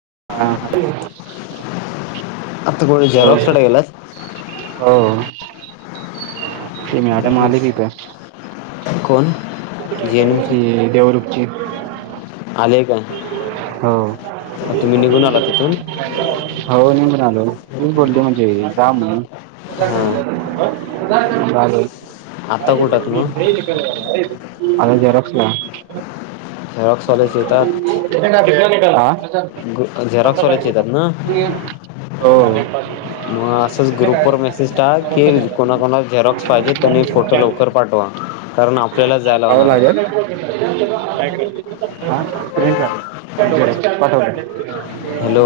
हा. [inaudible] आता कुठं झेरॉक्सक्सडे गेलास [inaudible] ती मॅडम आली तिथं कोण [unintelligible] ते जेएनएमचं देवरूखची आले काय अ, हो तुम्ही निघून आला तिथून हो मी पण आलो तू बोलते म्हणजे [unintelligible] तुम्ही हां जा घरी [unintelligible] [unintelligible] चालल आता कुठं आहात मग [unintelligible] आलो झेराॉक्सला झेरॉक्स वाल्याच्या हिथं [inaudible] झेरॉक्सवाल्याचा इथं ना हो मग असंच ग्रुपवरर मेसेज टाक की कोणाकोणाला झेरॉक्स पाहिजे त्यांनी फोटो लवकर टाकावं पाठवा कारण आपल्याला जाया लागणार आहे. लागेल [unintelligible] [unintelligible] हॅलो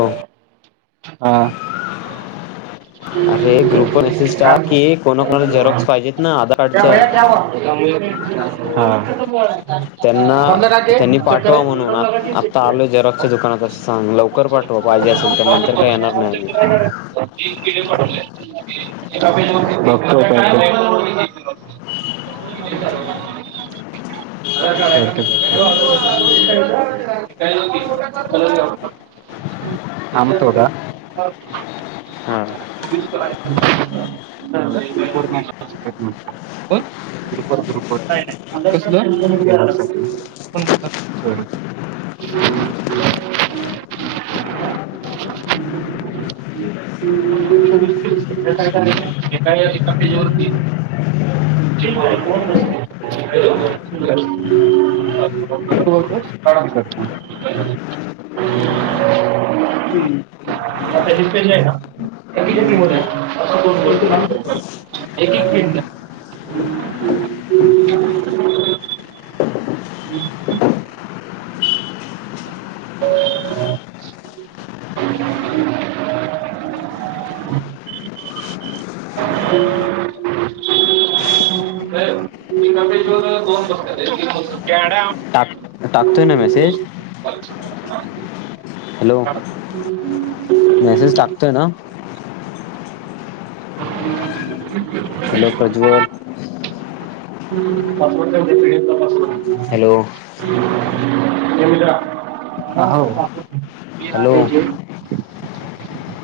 हा अरे ग्रुपवर मेसेज टाक की कोणाकोणाला झेरॉक्स पाहिजेत ना आधार त्या कार्डच्या भ्या वात त्यांना त्यांनी पाठवा म्हणून आ आत्ता आलोय झेरॉक्सच्या दुकानात असं सांग लवकर पाठवा पाहिजे असेल तर नंतर काही येणार नाही [unintelligible] [unintelligible] थांब थोडं आम्ही [unintelligible] [unintelligible] एका एका पेजवरती [unintelligible] [unintelligible] [inaudible] एक एक मिनटं [inaudible] [unintelligible] साहेब एका पेजवर दोनच बसतात. [unintelligible] टाकतोय ना मेसेज हॅलो [inaudible] मेसेज टाकतोय ना [inaudible] [unintelligible] hello Prajwal password [unintelligible] P D F चा पासवर्ड हॅलो. [unintelligible] आ होव पी आर हॅलो ए जे [unintelligible]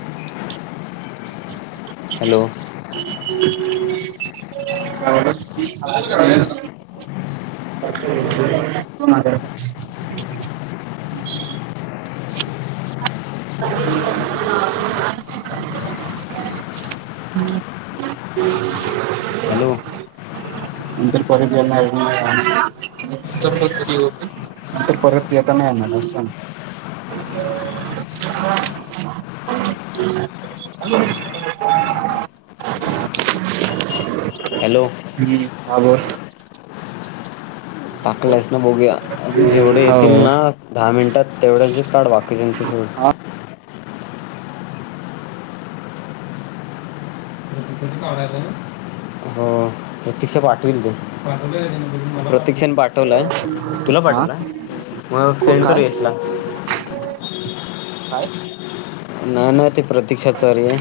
हॅलो [unintelligible] [unintelligible] हॅलो [unintelligible] नंतर परत येता नाय येणार अस सांगतोय. हॅलो. हॅलो [unintelligible] हा बोल. टाकलायस ना बघूया जेवढे येतील हो ना दहा मिनिटात तेवढ्यांचीच काढ बाकीच्यांची सोड. हा हो प्रत्यक्षा पाठवून दे [unintelligible] आ मग हो. सेंड कर काय? यशला काय? [unintelligible] ना ना ते प्रतीक्षा चारी हायं.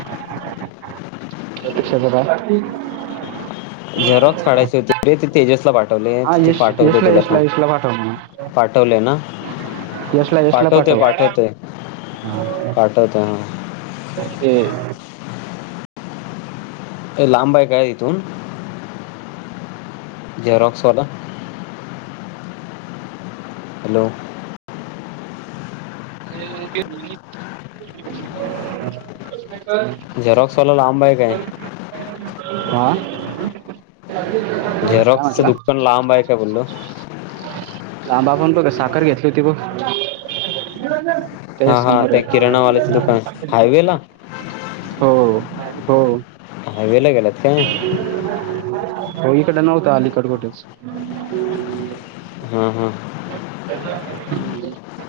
[unintelligible] झेरॉक्स काढायचे हुते ते तेजसला पाठ हा यश यशला यशला यशला पाठव ना पाठवले ना यशला यशला पाठवते पाठव पाठवते पाठवते हां [unintelligible] ते लांब हाय काय इथून? झेरॉक्सवाला हॅलो [unintelligible] [unintelligible] आ झेरॉक्सवाला लांब आहे काय [unintelligible] झेरॉक्सचं दुकान लांब हायं काय बोललो. थांबापून बघ साखर घेतलिवती बघ? [unintelligible] ते हां हां समोर त्या हायत. किराणावाल्याचं दुकान हायवेला हो. [unintelligible] हो. हायवेला गेलात काय [unintelligible] हो इकड नव्हता अलीकड कुठच. हा हा [unintelligible]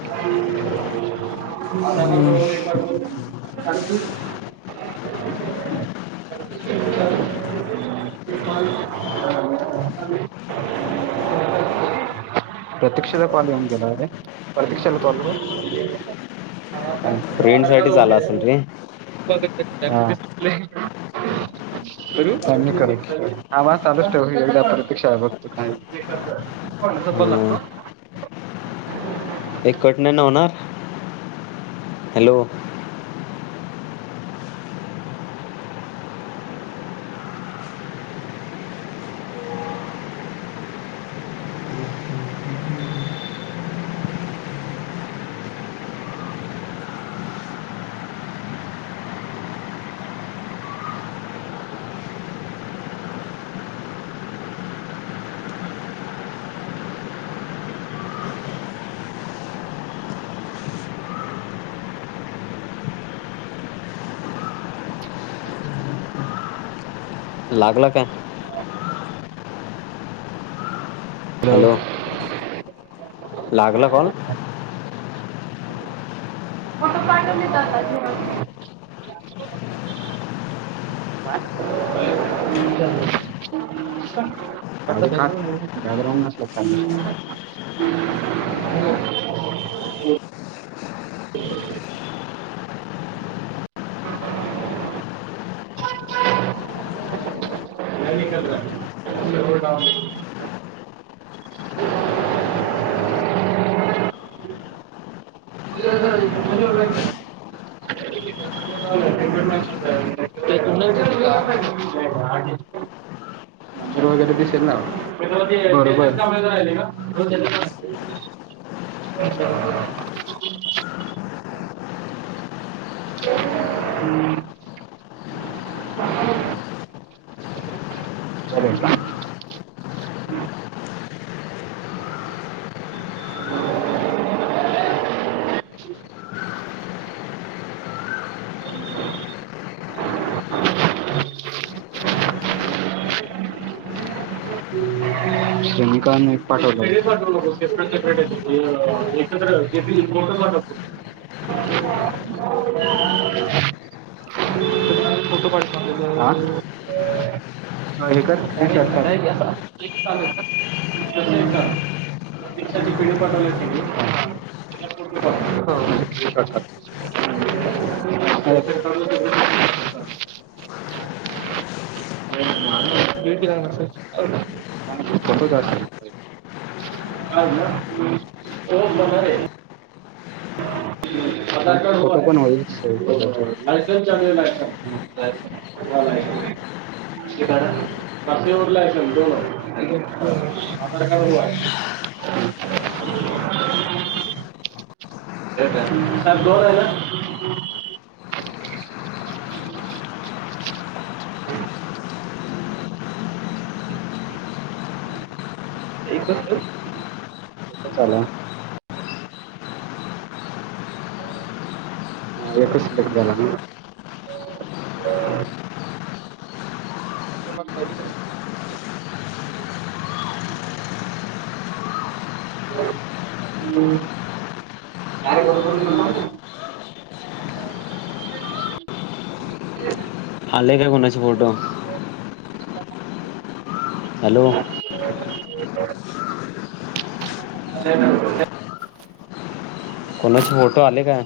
हम्म [unintelligible] प्रतीक्षेचा कॉल येऊन गेलाय काय प्रतिक्षेचा [unintelligible] रेंट साठी आला असेल रे [unintelligible] चालूच ठेवू प्रतक्षा आहे बघतो का अस पण लागत हं. एक कट नाही ना होणार? हॅलो [inaudible] [unintelligible] लागला काय? हॅलो [inaudible] लागला कॉल [unintelligible] ल [unintelligible] नंबर वगैरे दिसेल ना? [unintelligible] तुझा भेटला [unintelligible] फोटो पाठव त्याचे फोटो पाठवा हा [inaudible] हे कर स्क्रीन शॉट काढ. तू पाठवले [unintelligible] सेपरेट काढून ते चालेल. [unintelligible] कोणत टास्क [inaudible] तो बनणार आहे. लायसन चालू आहे लायसन [unintelligible] हम्म [inaudible] [unintelligible] एकच तर एकच आला माझं कसं एडिट झालं नाही? [unintelligible] चार बरोबर आले काय कोणाचे फोटो? हॅलो [inaudible] कोणाचे फोटो आले काय?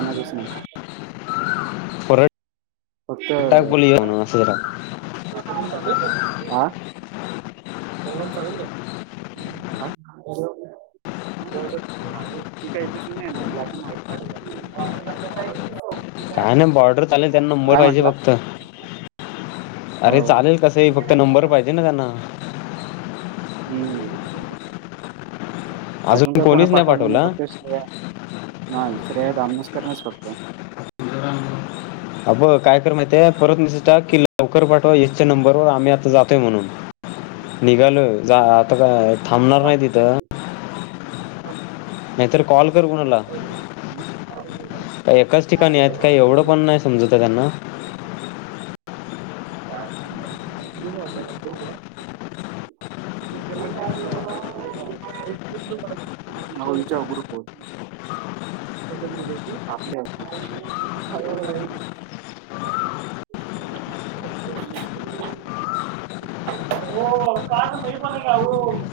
कोणाचेच नाही? [unintelligible] परत फक्त टाक बोलूया म्हण असं जरा हा काय ठीक आहे [unintelligible] काय नाही बॉर्डर चालेल त्यांना नंबर काय पाहिजे म्हटला फक्त. हो अरे चालेल कसही फक्त नंबर पाहिजे ना त्यांना? हम्म. अजून का कोणा पाठवलं नाही? फक्त श्रेया नाही श्रेयस धामनस करणच फक्त हा बग काय कर माहितये परत मॅसेज टाक की लवकर पाठवा यशच्या नंबरवर आम्ही आता जातोय म्हणून. निघालोय आता काय थांबणार नाही तिथं. नाहीतर कॉल कर कोणाला? का एकाच ठिकाणी आहेत काही एवढं पण नाही समजत त्यांना? दोन चार ग्रुप होत आपल्या [unintelligible] मी पण का ओ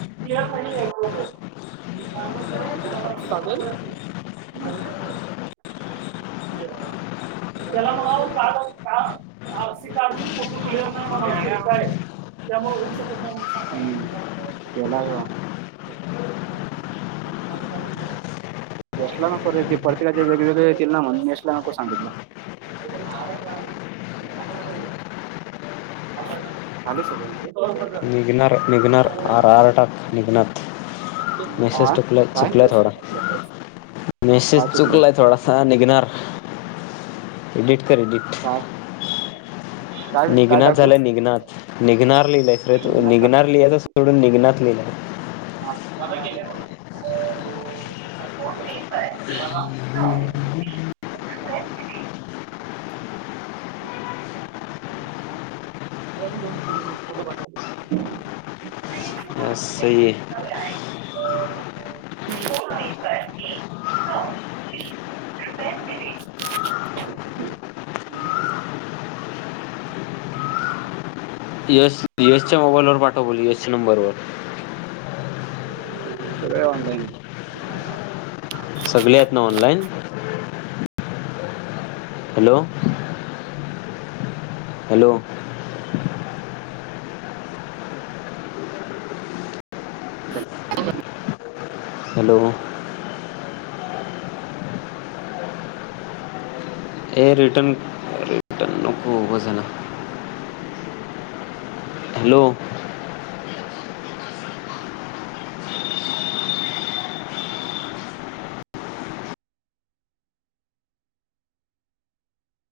[unintelligible] फोटो क्लियर नाही म्हणाव तिरका आहे त्यामुळे होऊ शकत नाही म्हणून सांगा केलाय बघा यशला नको रे ते प्रत्येकाचे वेगवेगळे येतील ना म्हण यशला नको सांगितलं. आलंय सगळं तिथं? निघणार निघणार आर आर टाक निघणार हा मेसेज टाकलेत. काय चुकलय थोडं मॅसेज काय चुकलं चुकलाय थोडासा निघणार. एडिट कर एडिट. काय काय काय निघनात टाकू झालंय निघनात. निघणात ह [unintelligible] निघणार का? निघाणार लिहत [unintelligible] दोन फोटो पाठव या सही ये..... यश यशच्या मोबाईल वर पाठव बोल यशच्या नंबर वर... सगळे ऑनलाईन सगले आहेत ना ऑनलाइन. हॅलो हॅलो हॅलो हे रिटन रिटन न [unintelligible] खूपज आहे ना हॅलो......